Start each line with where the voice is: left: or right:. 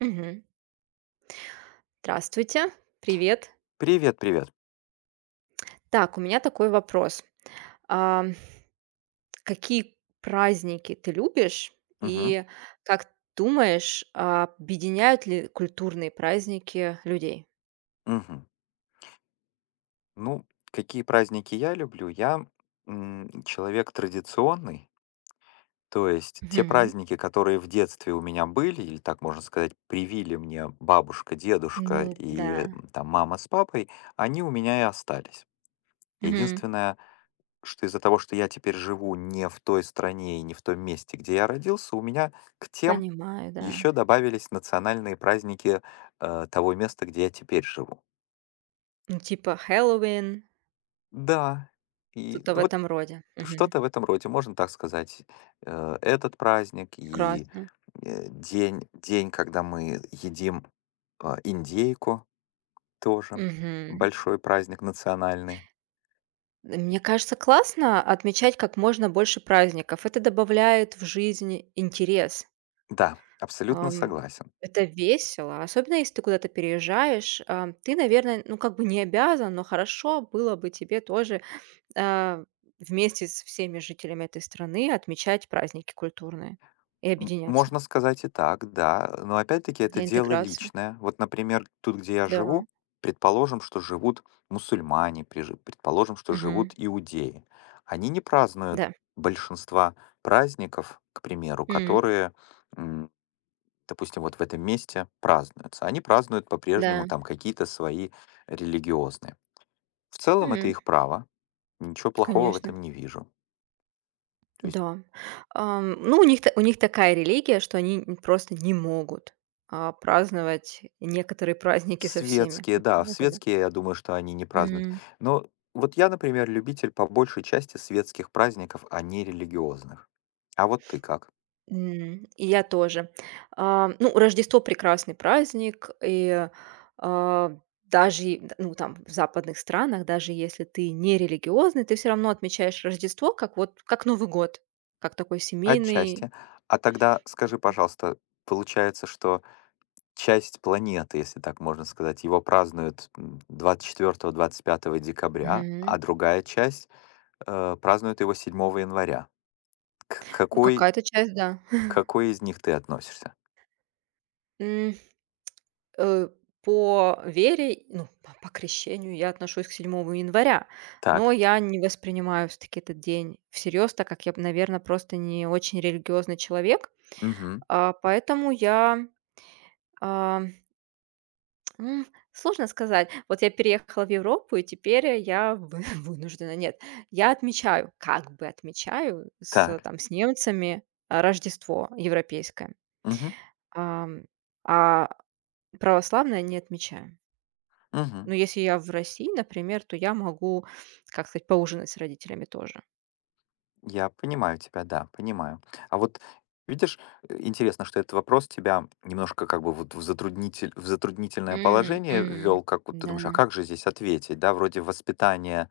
right: Мгм. Здравствуйте, привет.
left: Привет, привет.
right: Так, у меня такой вопрос. А, Какие праздники ты любишь?
left: Мгм,
right: И как думаешь, объединяют ли культурные праздники людей?
left: мгм. Ну, какие праздники я люблю? Я человек традиционный, то есть те
right: Мгм.
left: праздники, которые в детстве у меня были, или так можно сказать, привили мне бабушка, дедушка
right: Ну да.
left: и там мама с папой, они у меня и остались.
right: Мгм.
left: Единственное, что из-за того, что я теперь живу не в той стране и не в том месте, где я родился, у меня к тем
right: Понимаю, да.
left: еще добавились национальные праздники того места, где я теперь живу.
right: Ну, типа Хэллоуин,
left: Да, и
right: что-то в
left: вот
right: этом роде. Мгм.
left: что-то в этом роде, можно так сказать. Этот праздник и
right: Прекрасно.
left: день, когда мы едим индейку тоже.
right: Мгм.
left: Большой праздник национальный.
right: Мне кажется, классно отмечать как можно больше праздников. Это добавляет в жизнь интерес.
left: Да, абсолютно
right: Ам,
left: согласен.
right: это весело, особенно если ты куда-то переезжаешь. Ты, наверное, ну, как бы не обязан, но хорошо было бы тебе тоже, а, вместе с всеми жителями этой страны отмечать праздники культурные и объединяться
left: Можно сказать и так, да. Но опять-таки это
right: для
left: дело
right: интеграции.
left: личное. Вот, например, тут, где я
right: Да.
left: живу, предположим, что живут мусульмане, предположим, что
right: Мгм.
left: живут иудеи. Они не празднуют
right: Да.
left: большинства праздников, к примеру,
right: М.
left: которые, м, допустим, вот в этом месте празднуются. Они празднуют
right: Да.
left: по-прежнему там какие-то свои религиозные. В целом это
right: М.
left: их право. Ничего плохого в
right: Конечно.
left: этом не вижу. То есть
right: Да. Ну, у них та у них такая религия, что они н просто не могут, праздновать некоторые праздники со всеми.
left: светские,
right: Это
left: да, в
right: да, да.
left: светские, я думаю, что они не празднуют. Но вот я, например, любитель по большей части светских праздников, а не религиозных. А вот ты как?
right: И я тоже. Ну, Рождество — прекрасный праздник, и, а, даже и, д ну, там, в западных странах, даже если ты не религиозный, ты все равно отмечаешь Рождество как вот как Новый год, как такой семейный.
left: Отчасти. А тогда скажи, пожалуйста, получается, что часть планеты, если так можно сказать, его празднуют двадцать четвертого-двадцать пятого декабря, а
right: Мгм.
left: другая часть празднует его седьмого января. К
right: Ну,
left: какой,
right: какая-то часть, да.
left: к какой из них ты относишься?
right: М, э, по вере, ну, по крещению я отношусь к 7 января,
left: Так,
right: но я не воспринимаю всё-таки этот день всерьез, так как я, наверное, просто не очень религиозный человек.
left: угу,
right: Поэтому я, а, м, сложно сказать. Вот я переехала в Европу, и теперь я вы вынуждена. Нет, я отмечаю, как бы отмечаю
left: так,
right: там, с немцами, Рождество европейское,
left: угу,
right: ам, а православное не отмечаю.
left: угу.
right: Но если я в России, например, то я могу, как сказать, поужинать с родителями тоже.
left: Я понимаю тебя, да, понимаю. А вот видишь, интересно, что этот вопрос тебя немножко как бы вот в затруднительное
right: Мгм,
left: положение
right: мгм.
left: ввел, как вот ты
right: Да.
left: думаешь, а как же здесь ответить, да, вроде воспитание,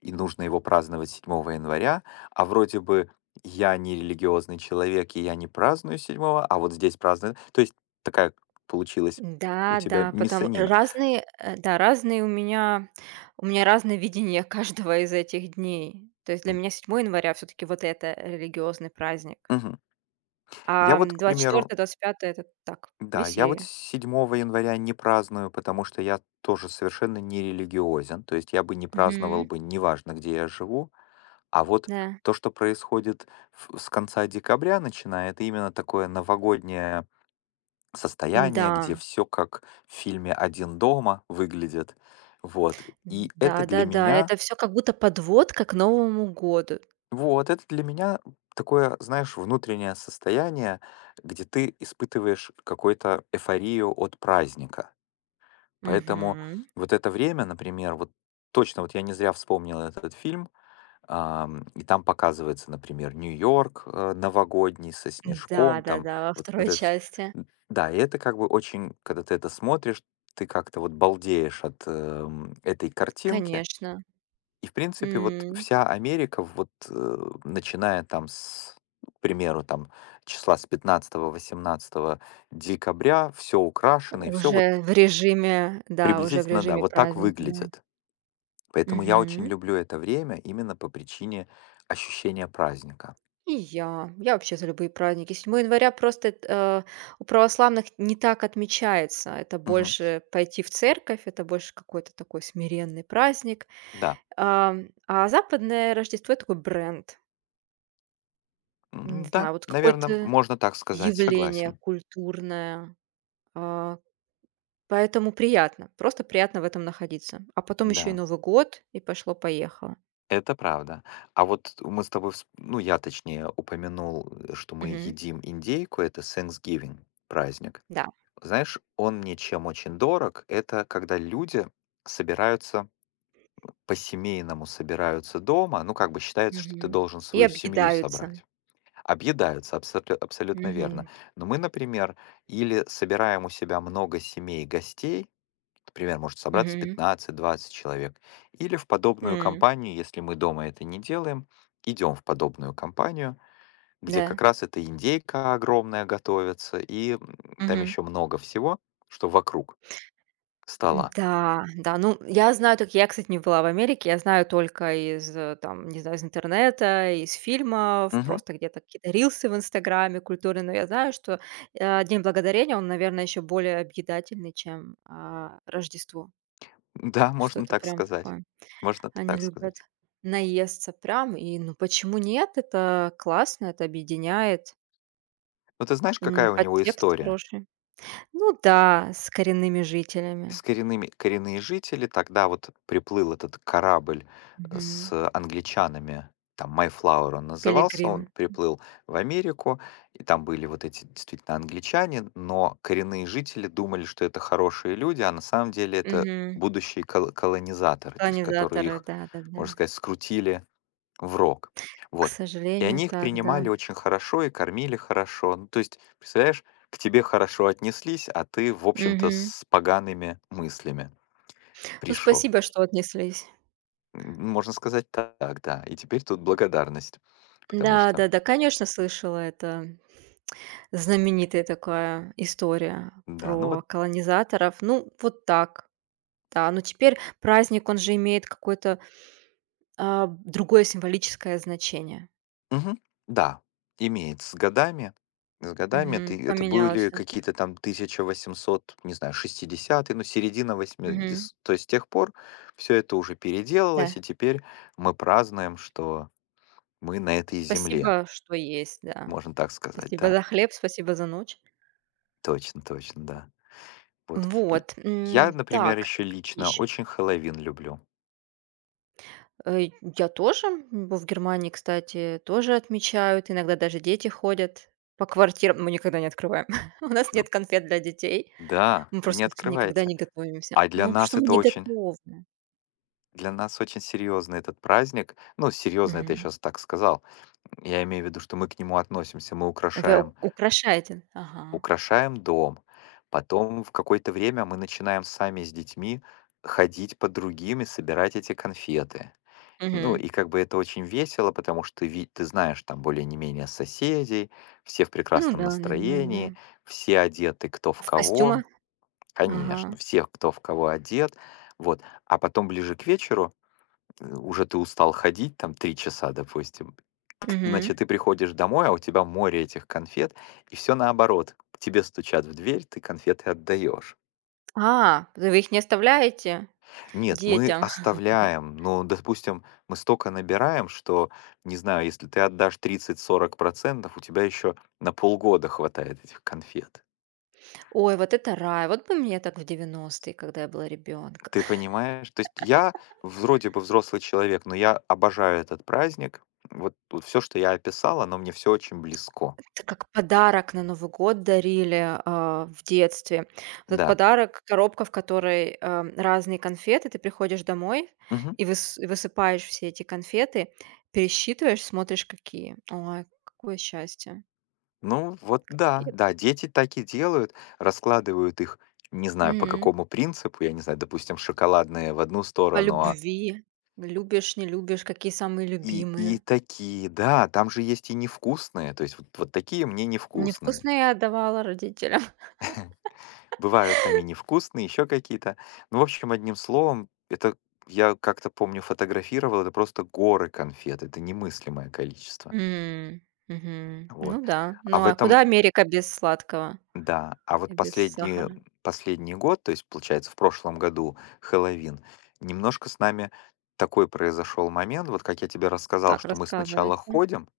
left: и нужно его праздновать седьмого января, а вроде бы я не религиозный человек, и я не праздную седьмого, а вот здесь праздную. То есть такая получилась у
right: Да,
left: тебя
right: да, потом
left: миссанина.
right: разные, да, разные у меня разное видение каждого из этих дней. То есть для меня 7 января все-таки вот это религиозный праздник,
left: Мгм. Я
right: а
left: вот, к примеру,
right: 24-25 это так,
left: да, я вот
right: веселье.
left: 7 января не праздную, потому что я тоже совершенно не религиозен, то есть я бы не праздновал
right: Мгм.
left: бы, неважно, где я живу, а вот
right: Да.
left: то, что происходит с конца декабря, начиная, это именно такое новогоднее
right: Да,
left: состояние, где все как в фильме «Один дома» выглядит, вот, и это
right: да,
left: для
right: да-да-да,
left: меня,
right: это все как будто подводка к Новому году.
left: вот, это для меня такое, знаешь, внутреннее состояние, где ты испытываешь какую-то эйфорию от праздника. Поэтому
right: Мгм.
left: вот это время, например, вот точно вот я не зря вспомнил этот фильм, и там показывается, например, Нью-Йорк новогодний со снежком, там
right: Да-да-да, во
left: вот, вот
right: второй
left: это всё.
right: части,
left: Да, и это как бы очень, когда ты это смотришь, ты как-то вот балдеешь от этой картинки.
right: конечно.
left: И, в принципе, вот
right: М,
left: вся Америка, вот начиная там с, к примеру, там числа с пятнадцатого восемнадцатого декабря, все украшено, и все вот
right: Уже в режиме, да, уже в
left: приблизительно, да,
right: режиме
left: вот так
right: праздника, да.
left: выглядит. Поэтому я очень
right: Мгм.
left: люблю это время именно по причине ощущения праздника.
right: И я. Я вообще за любые праздники. 7 января просто у православных не так отмечается. Это
left: Мгм.
right: больше пойти в церковь, это больше какой-то такой смиренный праздник.
left: Да,
right: А западное Рождество — это такой бренд. Не
left: Да,
right: знаю, вот
left: наверное,
right: какое-то
left: можно так сказать,
right: явление
left: согласен.
right: культурное, а, поэтому приятно, просто приятно в этом находиться. А потом еще и
left: Да,
right: Новый год, и пошло-поехало.
left: это правда. А вот мы с тобой, ну я точнее упомянул, что мы
right: Мгм.
left: едим индейку, это Thanksgiving праздник.
right: Да.
left: Знаешь, он мне чем очень дорог, это когда люди собираются, по-семейному собираются дома, ну как бы считается, что ты
right: Мгм.
left: должен
right: И
left: свою семью
right: объедаются.
left: собрать. Объедаются, абсолютно
right: Мгм.
left: верно. Но мы, например, или собираем у себя много семей гостей, например, может собраться
right: Мгм.
left: пятнадцать-двадцать человек, или в подобную
right: М.
left: компанию, если мы дома это не делаем, идем в подобную компанию, где
right: Да.
left: как раз эта индейка огромная готовится, и там
right: Мгм.
left: еще много всего, что вокруг стола.
right: Да, да. Ну, я знаю только я, кстати, не была в Америке, я знаю только из, там, не знаю, из интернета, из фильмов,
left: Мгм.
right: просто где-то какие-то рилсы в "Инстаграме" культурные. Но я знаю, что, День благодарения, он, наверное, еще более объедательный, чем, Рождество.
left: Да,
right: Что
left: можно
right: это
left: так
right: прям
left: сказать.
right: такое.
left: Можно
right: Они
left: так
right: любят
left: сказать.
right: наесться прям, и, ну, почему нет? Это классно, это объединяет.
left: Но ты знаешь, какая у него
right: Подтекст
left: история?
right: хороший. Ну да, с коренными жителями.
left: С коренными коренные жители. Тогда вот приплыл этот корабль с
right: Мгм.
left: англичанами, там Mayflower он назывался,
right: Пилигримы.
left: он приплыл в Америку, и там были вот эти действительно англичане, но коренные жители думали, что это хорошие люди, а на самом деле это
right: Мгм.
left: будущие колонизаторы, то есть которые
right: Тонизаторы,
left: их,
right: да-да-да.
left: можно сказать, скрутили в рок.
right: К
left: Вот. И
right: сожалению,
left: они их
right: так, да.
left: принимали очень хорошо и кормили хорошо. Ну, то есть, представляешь, к тебе хорошо отнеслись, а ты, в общем-то,
right: Мгм.
left: с погаными мыслями
right: Ну,
left: пришел.
right: спасибо, что отнеслись.
left: Можно сказать так, да. И теперь тут благодарность. Потому что,
right: Да-да-да, конечно, слышала, это знаменитая такая история
left: да, ну вот,
right: про колонизаторов. Ну, вот так, да. Но теперь праздник, он же имеет какое-то, другое символическое значение.
left: мгм, да, имеет. С годами
right: Мгм.
left: ты, это
right: Поменялось
left: были
right: всё.
left: какие-то там 1800, не знаю, 60-е, ну, середина
right: Мгм.
left: 80. То есть с тех пор все это уже
right: Да.
left: переделалось, и теперь мы празднуем, что мы на этой земле,
right: Спасибо, что есть, да.
left: можно так сказать,
right: Спасибо
left: да.
right: за хлеб, спасибо за ночь.
left: Точно, точно, да. Вот. И
right: Вот,
left: я, например,
right: так,
left: еще
right: какие
left: лично
right: ещё.
left: очень Хэллоуин люблю.
right: Э, я тоже. В Германии, кстати, тоже отмечают. Иногда даже дети ходят по квартирам. Мы никогда не открываем. У нас
left: Ну
right: нет конфет для детей.
left: да,
right: Мы
left: вы не
right: просто никогда
left: открываете.
right: не готовимся.
left: А
right: Ну,
left: для
right: потому
left: нас
right: что мы
left: это
right: не
left: очень,
right: готовы.
left: для нас очень серьезный этот праздник. Ну, серьезно, это я
right: Мгм.
left: сейчас так сказал. Я имею в виду, что мы к нему относимся, мы
right: Вы у
left: украшаем,
right: украшаете? Ага.
left: украшаем дом. Потом в какое-то время мы начинаем сами с детьми ходить по другим и собирать эти конфеты. Ну,
right: Мгм.
left: и как бы это очень весело, потому что ты, ты знаешь там более не менее соседей, все в
right: Ну
left: прекрасном
right: да, да, да, да.
left: настроении, все одеты кто
right: А
left: в
right: в
left: кого,
right: костюмах?
left: конечно,
right: Ага.
left: всех кто в кого одет, вот. А потом ближе к вечеру уже ты устал ходить, там три часа, допустим,
right: Мгм.
left: значит, ты приходишь домой, а у тебя море этих конфет, и все наоборот. К тебе стучат в дверь, ты конфеты отдаешь.
right: Да вы их не оставляете
left: Нет, мы
right: детям?
left: оставляем, но, допустим, мы столько набираем, что, не знаю, если ты отдашь 30-40%, у тебя еще на полгода хватает этих конфет.
right: Ой, вот это рай. Вот бы мне так в 90-е, когда я была ребенком.
left: Ты понимаешь? То есть я вроде бы взрослый человек, но я обожаю этот праздник. Вот, все, что я описал, оно мне все очень близко.
right: Это как подарок на Новый год дарили, в детстве. Вот этот
left: Да.
right: подарок — коробка, в которой, разные конфеты. Ты приходишь домой
left: Мгм.
right: и высыпаешь все эти конфеты, пересчитываешь, смотришь, какие. Ой, какое счастье.
left: Ну вот
right: И
left: да, да, дети так и делают, раскладывают их, не знаю, по
right: Мгм.
left: какому принципу, я не знаю, допустим, шоколадные в одну
right: По
left: сторону, а
right: любви. Любишь, не любишь, какие самые
left: и
right: любимые.
left: такие, да, там же есть и невкусные, то есть вот вот такие мне невкусные.
right: Невкусные я отдавала родителям.
left: Бывают там и невкусные, еще какие-то. Ну, в общем, одним словом, это я как-то помню фотографировал, это просто горы конфет, это немыслимое количество.
right: М, Мгм.
left: Вот.
right: Ну да.
left: А
right: Ну,
left: в
right: а
left: этом,
right: куда Америка без сладкого
left: да, а
right: и
left: вот
right: без
left: последние,
right: сахара?
left: последний год, то есть, получается, в прошлом году Хэллоуин, немножко с нами такой произошел момент, вот как я тебе рассказал,
right: Так,
left: что мы сначала
right: рассказывайте.
left: ходим,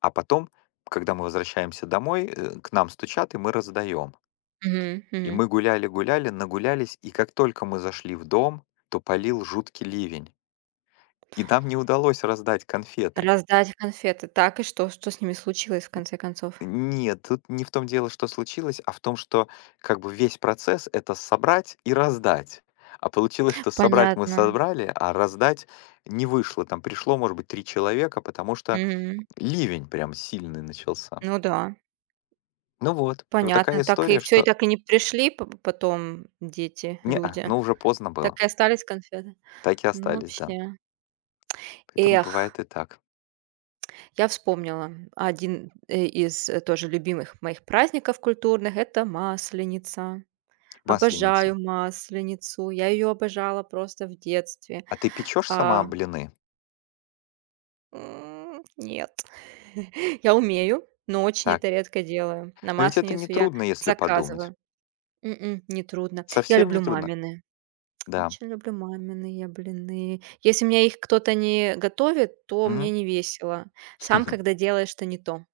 left: а потом, когда мы возвращаемся домой, к нам стучат, и мы раздаем.
right: Мгм,
left: И
right: мгм.
left: мы гуляли-гуляли, нагулялись, и как только мы зашли в дом, то полил жуткий ливень. И нам не удалось раздать конфеты.
right: Раздать конфеты. Так, и что? Что с ними случилось в конце концов?
left: Нет, тут не в том дело, что случилось, а в том, что как бы весь процесс — это собрать и раздать. А получилось, что собрать мы
right: Понятно.
left: собрали, а раздать не вышло. Там пришло, может быть, три человека, потому что
right: Мгм.
left: ливень прям сильный начался.
right: Ну да,
left: Ну вот, и вот такая
right: понятно. Так и
left: история,
right: все, и
left: что
right: так и не пришли п потом дети,
left: неа,
right: люди.
left: ну уже поздно
right: Так
left: было.
right: и остались конфеты?
left: Так и
right: Ну,
left: остались, да.
right: вообще.
left: Поэтому
right: Эх,
left: бывает и так.
right: я вспомнила. Один, из, тоже любимых моих праздников культурных — это Масленица.
left: Масленица.
right: Обожаю Масленицу. Я ее обожала просто в детстве.
left: А ты печешь сама
right: А
left: блины?
right: Нет. Я умею, но очень
left: Так.
right: это редко делаю. На
left: Но ведь это не
right: Масленицу я
left: трудно, если подумать.
right: заказываю. Нетрудно. Я
left: Совсем не
right: люблю
left: трудно.
right: мамины.
left: Да.
right: Очень люблю маминые блины. Если мне их кто-то не готовит, то мне
left: Мгм.
right: не весело. Сам, когда делаешь, что не то.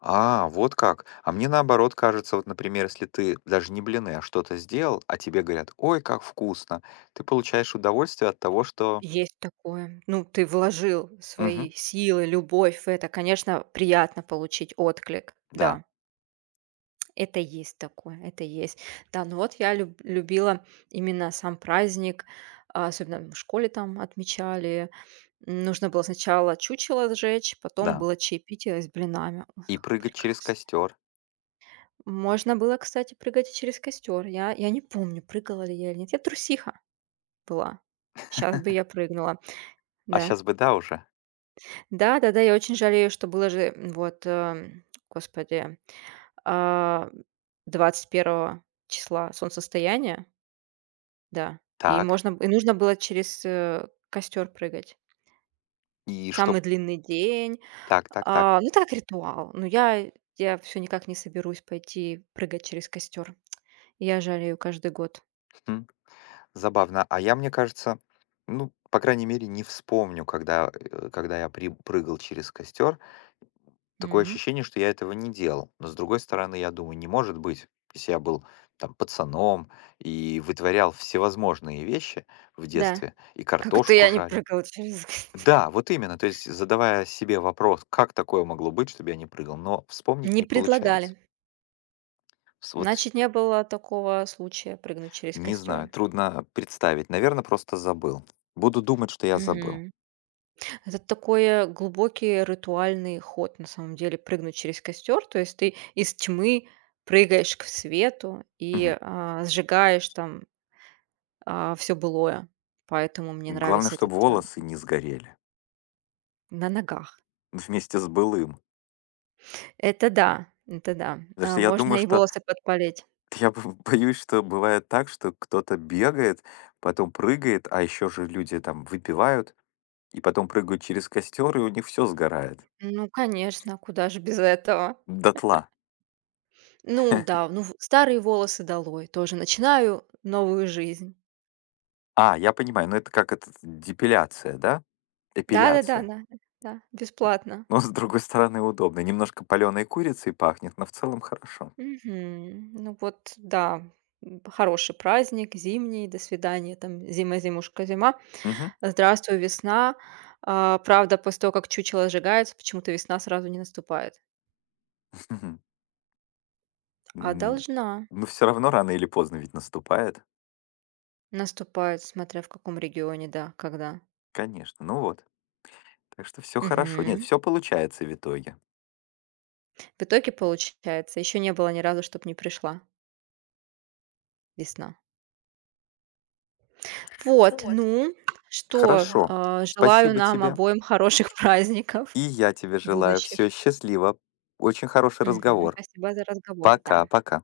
left: А, вот как. А мне наоборот кажется, вот, например, если ты даже не блины, а что-то сделал, а тебе говорят, ой, как вкусно, ты получаешь удовольствие от того, что...
right: Есть такое. Ну, ты вложил
left: Мгм.
right: свои силы, любовь в это. Конечно, приятно получить отклик.
left: Да,
right: Да. Это есть такое, это есть. Да, ну вот я любила именно сам праздник, особенно в школе там отмечали. Нужно было сначала чучело сжечь, потом
left: да.
right: было чаепитие с блинами. Ой,
left: И
right: как
left: прыгать через
right: прекрасно.
left: костер.
right: Можно было, кстати, прыгать и через костер. Я не помню, прыгала ли я или нет. Я трусиха была. Сейчас бы я прыгнула.
left: А
right: Да.
left: сейчас бы да уже.
right: Да-да-да, я очень жалею, что было же, вот, господи, а, 21-го числа солнцестояние. Да, и
left: Так.
right: можно б и нужно было через, костер прыгать.
left: И что...
right: Самый длинный день.
left: Так, так, так.
right: Ну, так, ритуал. Но я все никак не соберусь пойти прыгать через костер. Я жалею каждый год.
left: Хм. Забавно. А я, мне кажется, ну, по крайней мере, не вспомню, когда, когда я при прыгал через костер. Такое
right: Мгм.
left: ощущение, что я этого не делал. Но, с другой стороны, я думаю, не может быть, если я был там пацаном и вытворял всевозможные вещи в
right: Да.
left: детстве, и
right: Как это
left: картошку
right: я не
left: жарил.
right: прыгала через костер?
left: Да, вот именно, то есть задавая себе вопрос, как такое могло быть, чтобы я не прыгал, но вспомнить
right: Не
left: не получается.
right: предлагали.
left: С- Вот с-
right: Значит, не было такого случая прыгнуть через
left: не
right: костер.
left: знаю, трудно представить. Наверное, просто забыл. Буду думать, что я забыл.
right: Это такой глубокий ритуальный ход, на самом деле, прыгнуть через костер. То есть ты из тьмы прыгаешь к свету
left: Мгм.
right: и, сжигаешь там, все былое. Поэтому мне
left: Главное,
right: нравится этот,
left: чтобы волосы не сгорели
right: на ногах.
left: вместе с былым.
right: Это да, это да.
left: Потому
right: А,
left: что я думаю,
right: можно и
left: что
right: волосы подпалить.
left: я боюсь, что бывает так, что кто-то бегает, потом прыгает, а еще же люди там выпивают, и потом прыгают через костер, и у них все сгорает.
right: Ну, конечно, куда же без этого.
left: Дотла.
right: Ну да, ну, в старые волосы долой, тоже начинаю новую жизнь.
left: А, я понимаю, ну это как это депиляция, да?
right: Да-да-да,
left: Эпиляция.
right: да, да, бесплатно.
left: Но с другой стороны удобно. Немножко паленой курицей пахнет, но в целом хорошо.
right: Мгм. Ну вот, да, хороший праздник, зимний, до свидания, там, зима, зимушка, зима,
left: Мгм.
right: здравствуй, весна. А, правда, после того, как чучело сжигается, почему-то весна сразу не наступает. А
left: М,
right: должна
left: ну все равно рано или поздно ведь наступает.
right: наступать, смотря в каком регионе, да, когда.
left: Конечно, ну вот. Так что все хорошо. Нет,
right: Мгм.
left: все получается в итоге.
right: В итоге получается, еще не было ни разу, чтобы не пришла весна.
left: Вот,
right: Вот,
left: вот.
right: ну что,
left: Хорошо.
right: желаю
left: Спасибо
right: нам
left: тебе.
right: обоим хороших праздников
left: И я тебе желаю.
right: будущих.
left: Все счастливо. Очень хороший
right: Мгм.
left: разговор.
right: Спасибо за разговор, да.
left: Пока-пока.